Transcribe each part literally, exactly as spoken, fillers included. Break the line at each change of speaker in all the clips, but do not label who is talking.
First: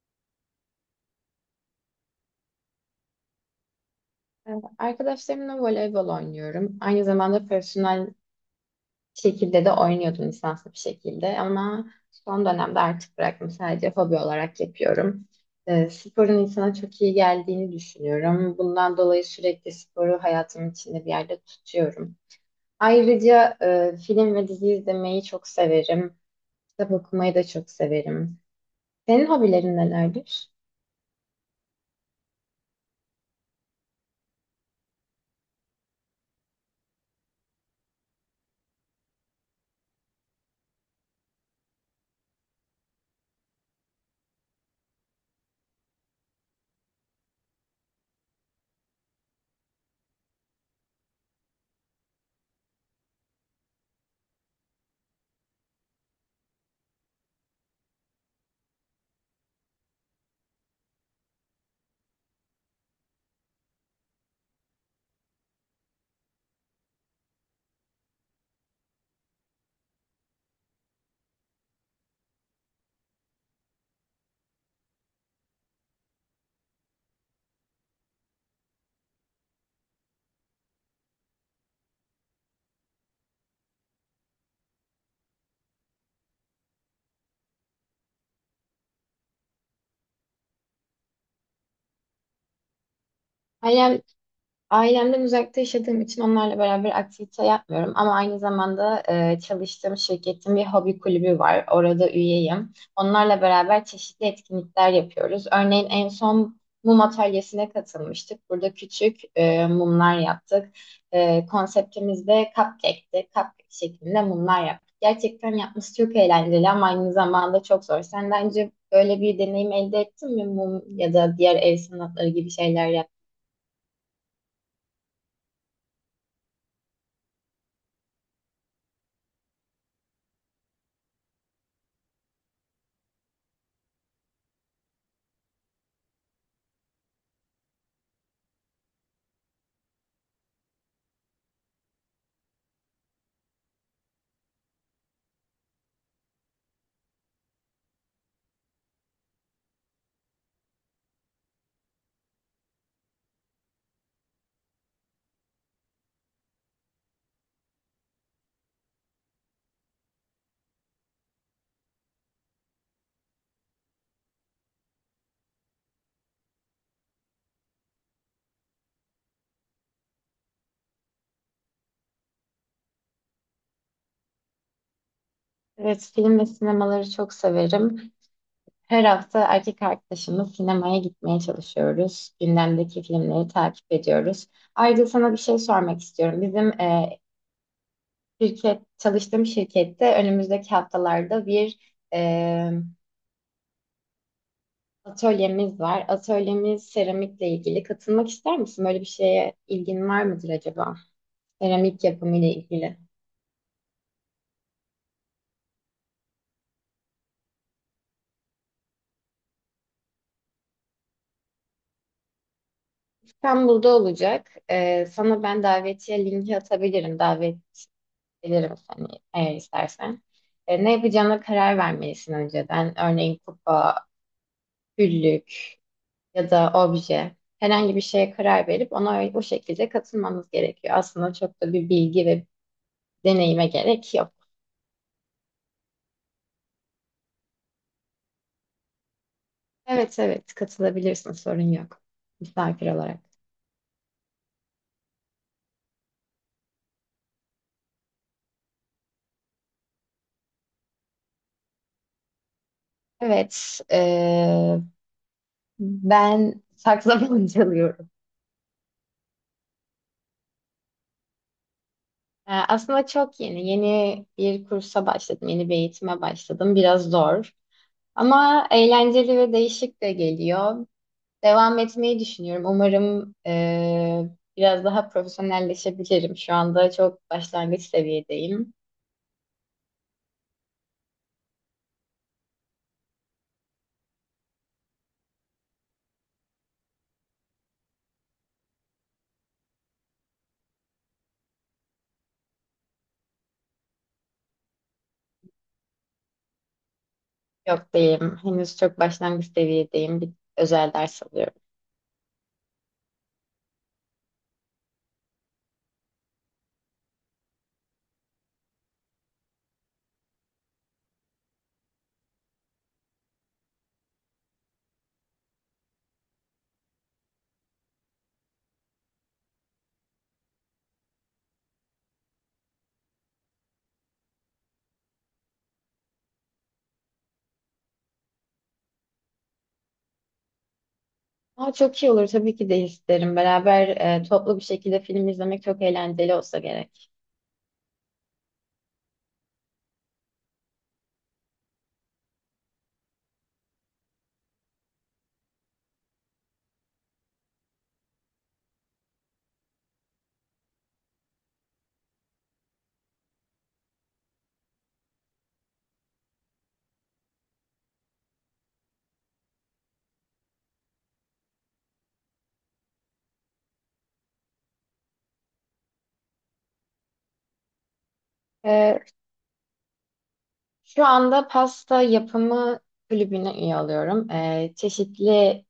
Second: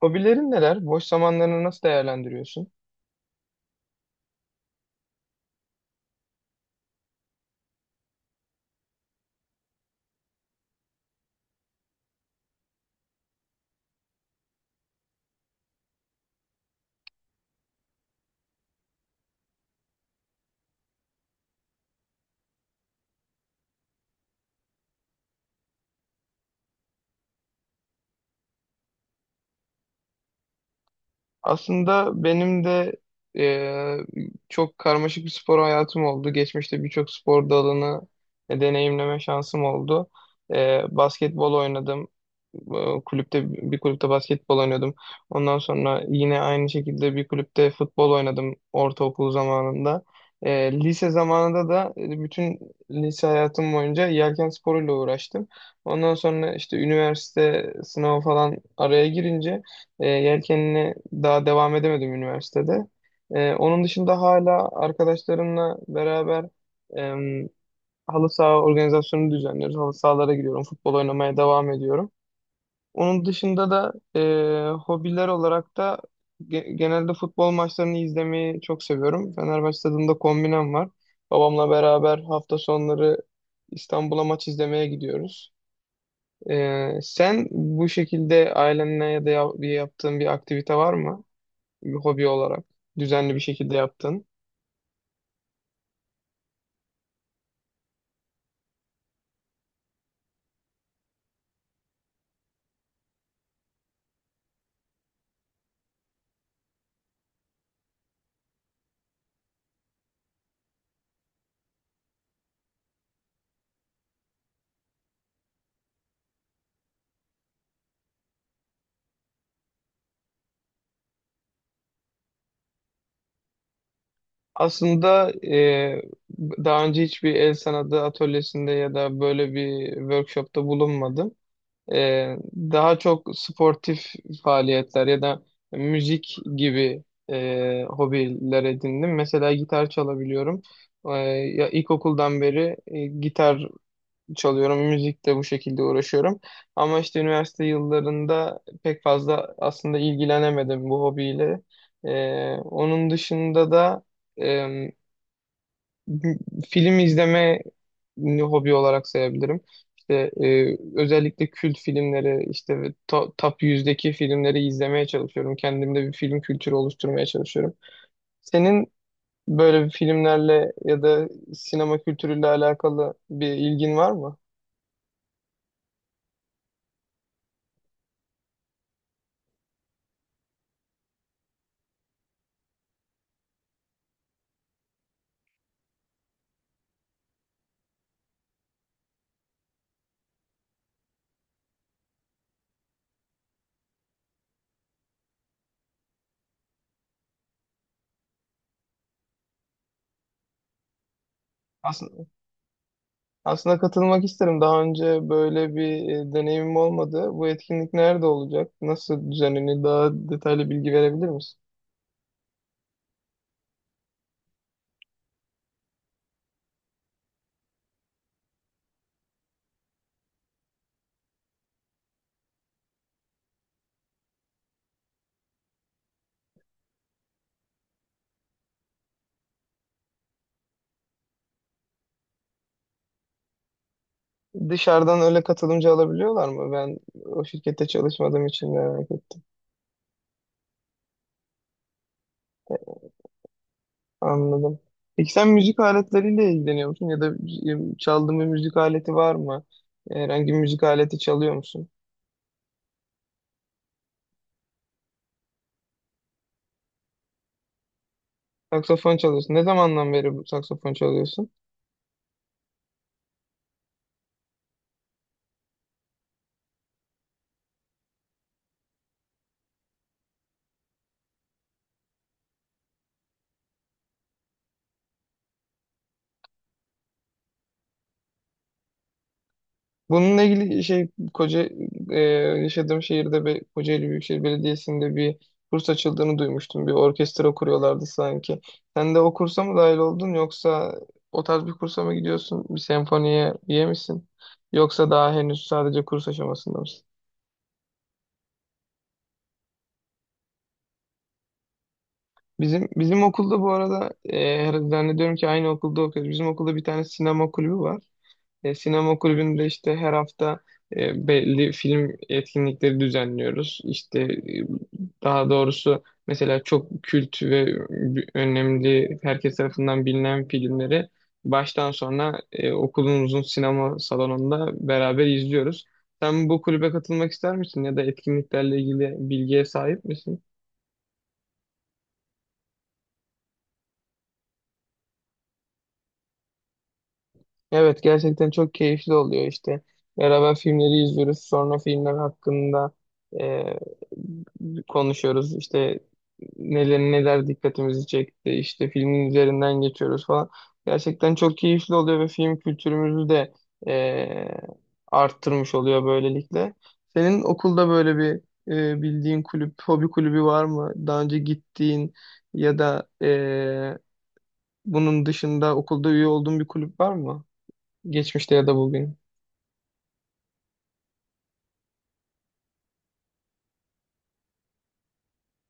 Hobilerin neler? Boş zamanlarını nasıl değerlendiriyorsun?
Ee, Arkadaşlarımla voleybol oynuyorum. Aynı zamanda profesyonel şekilde de oynuyordum lisanslı bir şekilde ama son dönemde artık bıraktım. Sadece hobi olarak yapıyorum. Ee, sporun insana çok iyi geldiğini düşünüyorum. Bundan dolayı sürekli sporu hayatımın içinde bir yerde tutuyorum. Ayrıca e, film ve dizi izlemeyi çok severim. Kitap okumayı da çok severim. Senin hobilerin nelerdir?
Aslında benim de e, çok karmaşık bir spor hayatım oldu. Geçmişte birçok spor dalını e, deneyimleme şansım oldu. E, basketbol oynadım. E, kulüpte bir kulüpte basketbol oynuyordum. Ondan sonra yine aynı şekilde bir kulüpte futbol oynadım ortaokul zamanında. E, lise zamanında da e, bütün lise hayatım boyunca yelken sporuyla uğraştım. Ondan sonra işte üniversite sınavı falan araya girince e, yelkenini daha devam edemedim üniversitede. E, onun dışında hala arkadaşlarımla beraber e, halı saha organizasyonu düzenliyoruz. Halı sahalara gidiyorum, futbol oynamaya devam ediyorum. Onun dışında da e, hobiler olarak da ge- genelde futbol maçlarını izlemeyi çok seviyorum. Fenerbahçe stadında kombinem var. Babamla beraber hafta sonları İstanbul'a maç izlemeye gidiyoruz. E, sen bu şekilde ailenle ya da ya- bir yaptığın bir aktivite var mı? Bir hobi olarak düzenli bir şekilde yaptın?
Ailemden uzakta yaşadığım için onlarla beraber aktivite yapmıyorum ama aynı zamanda e, çalıştığım şirketin bir hobi kulübü var. Orada üyeyim. Onlarla beraber çeşitli etkinlikler yapıyoruz. Örneğin en son mum atölyesine katılmıştık. Burada küçük e, mumlar yaptık. E, konseptimiz de cupcake'ti. Cupcake şeklinde mumlar yaptık. Gerçekten yapması çok eğlenceli ama aynı zamanda çok zor. Sen daha önce böyle bir deneyim elde ettin mi mum ya da diğer el sanatları gibi şeyler?
Aslında e, daha önce hiçbir el sanatı atölyesinde ya da böyle bir workshopta bulunmadım. Ee, daha çok sportif faaliyetler ya da müzik gibi e, hobiler edindim. Mesela gitar çalabiliyorum. Ee, Ya ilkokuldan beri e, gitar çalıyorum, müzikle bu şekilde uğraşıyorum. Ama işte üniversite yıllarında pek fazla aslında ilgilenemedim bu hobiyle. Ee, onun dışında da film izleme hobi olarak sayabilirim. İşte e, özellikle kült filmleri, işte ve to- top yüzdeki filmleri izlemeye çalışıyorum. Kendimde bir film kültürü oluşturmaya çalışıyorum. Senin böyle bir filmlerle ya da sinema kültürüyle alakalı bir ilgin var mı?
Evet, film ve sinemaları çok severim. Her hafta erkek arkadaşımla sinemaya gitmeye çalışıyoruz. Gündemdeki filmleri takip ediyoruz. Ayrıca sana bir şey sormak istiyorum. Bizim e, şirket, çalıştığım şirkette önümüzdeki haftalarda bir e, atölyemiz var. Atölyemiz seramikle ilgili. Katılmak ister misin? Böyle bir şeye ilgin var mıdır acaba? Seramik
Aslında,
yapımı ile ilgili.
aslında katılmak isterim. Daha önce böyle bir e, deneyimim olmadı. Bu etkinlik nerede olacak? Nasıl düzenlenir? Daha detaylı bilgi verebilir misin?
İstanbul'da olacak. E, sana ben davetiye linki atabilirim. Davet gelirim seni eğer istersen. E, ne yapacağına karar vermelisin önceden. Örneğin kupa, güllük ya da obje. Herhangi bir şeye karar verip ona ö- o şekilde katılmamız gerekiyor. Aslında çok da bir bilgi ve deneyime gerek yok.
Dışarıdan öyle katılımcı alabiliyorlar mı? Ben o şirkette çalışmadığım için merak ettim.
Evet, evet, katılabilirsin, sorun yok. Misafir olarak.
Anladım. Peki sen müzik aletleriyle ilgileniyor musun? Ya da e, çaldığın bir müzik aleti var mı? Herhangi bir müzik aleti çalıyor musun?
Evet, e, ben saksafon çalıyorum.
Saksafon çalıyorsun. Ne zamandan beri bu saksafon çalıyorsun?
E, aslında çok yeni. Yeni bir kursa başladım. Yeni bir eğitime başladım. Biraz zor. Ama eğlenceli ve değişik de geliyor. Devam etmeyi düşünüyorum. Umarım e, biraz daha profesyonelleşebilirim. Şu anda çok başlangıç seviyedeyim.
Bununla ilgili şey koca e, yaşadığım şehirde bir Kocaeli Büyükşehir Belediyesi'nde bir kurs açıldığını duymuştum. Bir orkestra kuruyorlardı sanki. Sen de o kursa mı dahil oldun yoksa o tarz bir kursa mı gidiyorsun? Bir senfoniye üye misin? Yoksa daha henüz sadece kurs aşamasında mısın?
Yok, değilim. Henüz çok başlangıç seviyedeyim. Bir özel ders alıyorum.
Bizim bizim okulda bu arada, e, her- zannediyorum ki aynı okulda okuyoruz. Bizim okulda bir tane sinema kulübü var. E, Sinema kulübünde işte her hafta e, belli film etkinlikleri düzenliyoruz. İşte e, daha doğrusu mesela çok kült ve önemli, herkes tarafından bilinen filmleri baştan sona e, okulumuzun sinema salonunda beraber izliyoruz. Sen bu kulübe katılmak ister misin ya da etkinliklerle ilgili bilgiye sahip misin?
Aa, çok iyi olur, tabii ki de isterim. Beraber e, toplu bir şekilde film izlemek çok eğlenceli olsa gerek.
Evet, gerçekten çok keyifli oluyor işte. Beraber filmleri izliyoruz. Sonra filmler hakkında e, konuşuyoruz. İşte neler neler dikkatimizi çekti. İşte filmin üzerinden geçiyoruz falan. Gerçekten çok keyifli oluyor ve film kültürümüzü de e, arttırmış oluyor böylelikle. Senin okulda böyle bir e, bildiğin kulüp, hobi kulübü var mı? Daha önce gittiğin ya da e, bunun dışında okulda üye olduğun bir kulüp var mı? Geçmişte ya da
E,
bugün.
şu anda pasta yapımı kulübüne üye oluyorum. E, çeşitli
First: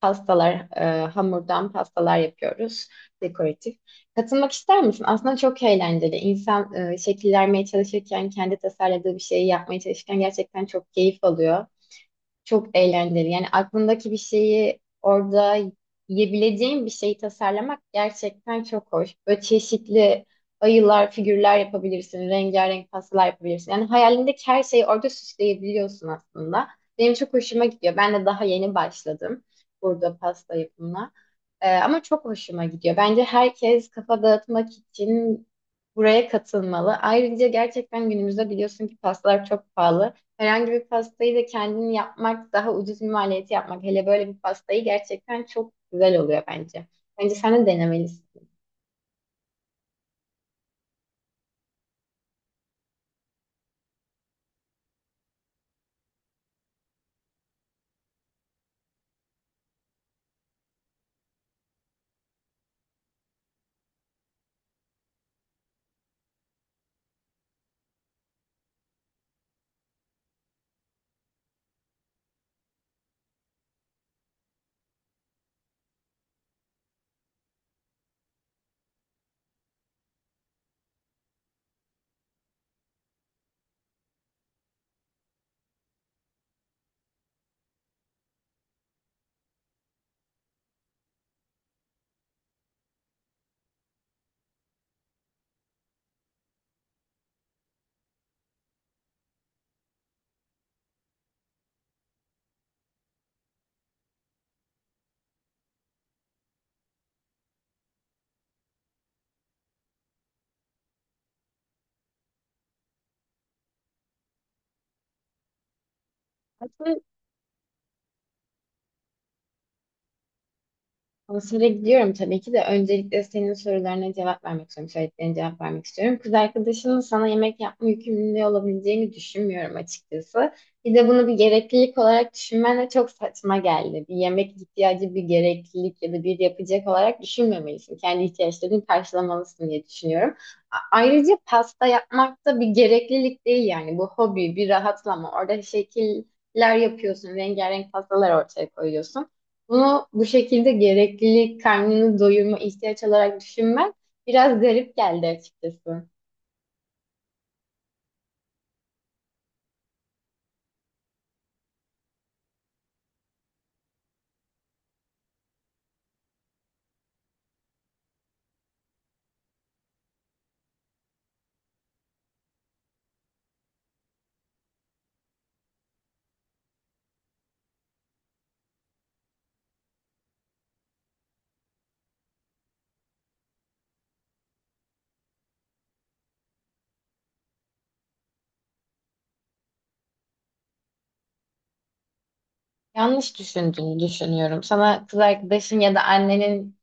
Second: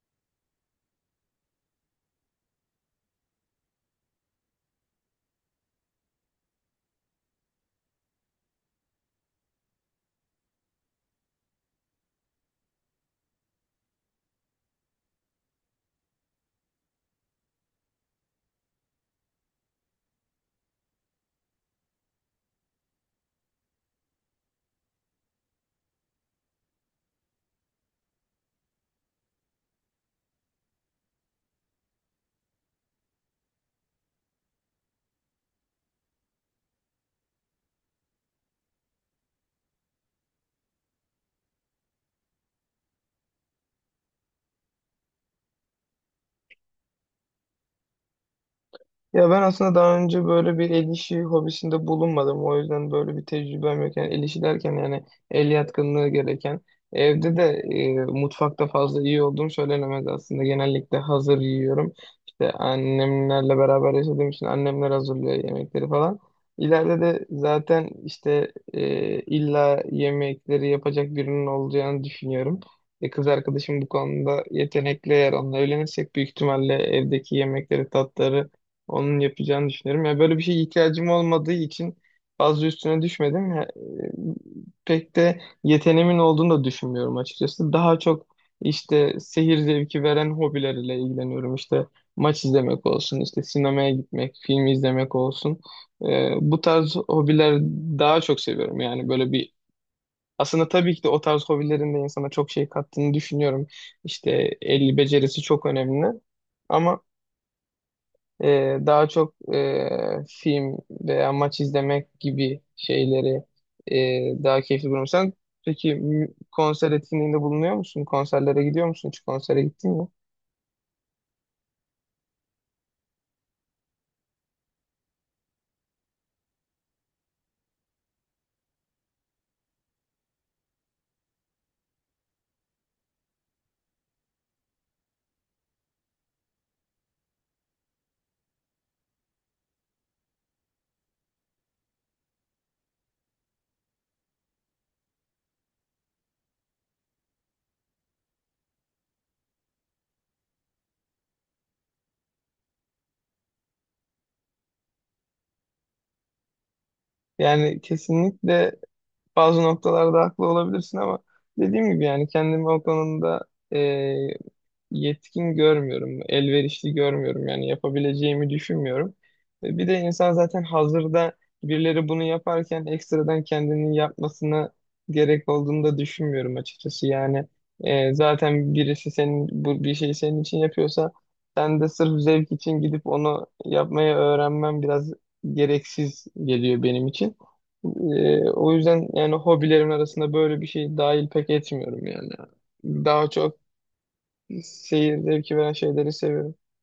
pastalar, e, hamurdan pastalar yapıyoruz, dekoratif. Katılmak ister misin? Aslında çok eğlenceli. İnsan e, şekil vermeye çalışırken, kendi tasarladığı bir şeyi yapmaya çalışırken gerçekten çok keyif alıyor. Çok eğlenceli. Yani aklındaki bir şeyi orada, yiyebileceğin bir şeyi tasarlamak gerçekten çok hoş. Böyle çeşitli ayılar, figürler yapabilirsin. Rengarenk pastalar yapabilirsin. Yani hayalindeki her şeyi orada süsleyebiliyorsun aslında. Benim çok hoşuma gidiyor. Ben de daha yeni başladım burada pasta yapımına. Ee, ama çok hoşuma gidiyor. Bence herkes kafa dağıtmak için buraya katılmalı. Ayrıca gerçekten günümüzde biliyorsun ki pastalar çok pahalı. Herhangi bir pastayı da kendin yapmak daha ucuz bir maliyeti yapmak. Hele böyle bir pastayı gerçekten çok güzel oluyor bence. Bence sen de denemelisin.
Ya ben aslında daha önce böyle bir el işi hobisinde bulunmadım. O yüzden böyle bir tecrübem yok. Yani el işi derken yani el yatkınlığı gereken. Evde de e, mutfakta fazla iyi olduğum söylenemez aslında. Genellikle hazır yiyorum. İşte annemlerle beraber yaşadığım için annemler hazırlıyor yemekleri falan. İleride de zaten işte e, illa yemekleri yapacak birinin olacağını düşünüyorum. E, kız arkadaşım bu konuda yetenekli, eğer onunla evlenirsek büyük ihtimalle evdeki yemekleri, tatları onun yapacağını düşünüyorum. Ya böyle bir şeye ihtiyacım olmadığı için fazla üstüne düşmedim. Ya, e, pek de yeteneğimin olduğunu da düşünmüyorum açıkçası. Daha çok işte seyir zevki veren hobilerle ilgileniyorum. İşte maç izlemek olsun, işte sinemaya gitmek, film izlemek olsun. E, bu tarz hobiler daha çok seviyorum. Yani böyle bir aslında, tabii ki de o tarz hobilerin de insana çok şey kattığını düşünüyorum. İşte el becerisi çok önemli. Ama ee, daha çok e, film veya maç izlemek gibi şeyleri e, daha keyifli buluyorum. Sen peki mü- konser etkinliğinde bulunuyor musun? Konserlere gidiyor musun? Hiç konsere gittin mi?
Konsere gidiyorum tabii ki de. Öncelikle senin sorularına cevap vermek istiyorum. Söylediklerine cevap vermek istiyorum. Kız arkadaşının sana yemek yapma yükümlülüğü olabileceğini düşünmüyorum açıkçası. Bir de bunu bir gereklilik olarak düşünmen de çok saçma geldi. Bir yemek ihtiyacı bir gereklilik ya da bir yapacak olarak düşünmemelisin. Kendi ihtiyaçlarını karşılamalısın diye düşünüyorum. A- Ayrıca pasta yapmak da bir gereklilik değil yani. Bu hobi, bir rahatlama. Orada şekiller yapıyorsun, rengarenk pastalar ortaya koyuyorsun. Bunu bu şekilde gereklilik, karnını doyurma, ihtiyaç olarak düşünmek biraz garip geldi açıkçası.
Yani kesinlikle bazı noktalarda haklı olabilirsin ama dediğim gibi yani kendimi o konuda e, yetkin görmüyorum, elverişli görmüyorum, yani yapabileceğimi düşünmüyorum. E, Bir de insan zaten hazırda birileri bunu yaparken ekstradan kendinin yapmasına gerek olduğunu da düşünmüyorum açıkçası. Yani e, zaten birisi senin bu bir şeyi senin için yapıyorsa sen de sırf zevk için gidip onu yapmayı öğrenmem biraz gereksiz geliyor benim için. E, o yüzden yani hobilerim arasında böyle bir şey dahil pek etmiyorum yani. Daha
Yanlış
çok
düşündüğünü düşünüyorum. Sana
seyir
kız
zevki veren
arkadaşın ya da
şeyleri seviyorum.
annenin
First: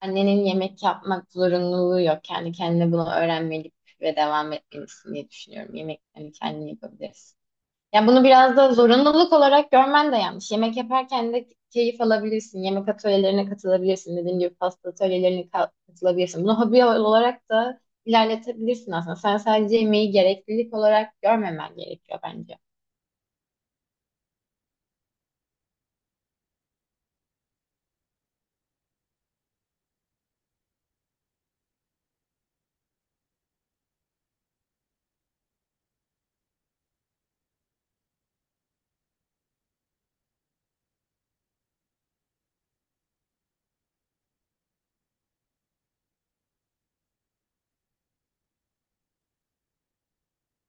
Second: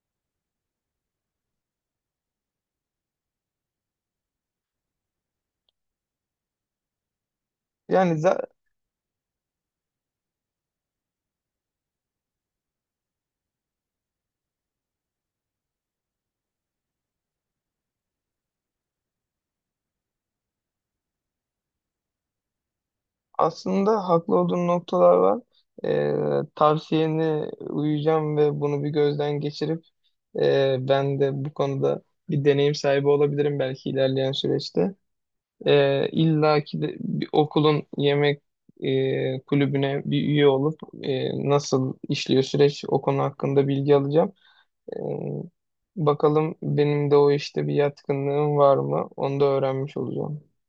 annenin yemek yapmak zorunluluğu yok. Kendi kendine bunu öğrenmeli ve devam etmelisin diye düşünüyorum. Yemek hani kendin yapabilirsin. Yani
Yani
bunu
za-
biraz da zorunluluk olarak görmen de yanlış. Yemek yaparken de keyif alabilirsin. Yemek atölyelerine katılabilirsin. Dediğim gibi pasta atölyelerine ka- katılabilirsin. Bunu hobi olarak da ilerletebilirsin aslında. Sen sadece yemeği gereklilik olarak görmemen gerekiyor bence.
aslında haklı olduğun noktalar var. Ee, tavsiyene uyacağım ve bunu bir gözden geçirip e, ben de bu konuda bir deneyim sahibi olabilirim belki ilerleyen süreçte. Ee, illa ki de bir okulun yemek e, kulübüne bir üye olup, e, nasıl işliyor süreç, o konu hakkında bilgi alacağım. Ee, Bakalım benim de o işte bir yatkınlığım var mı? Onu da öğrenmiş olacağım.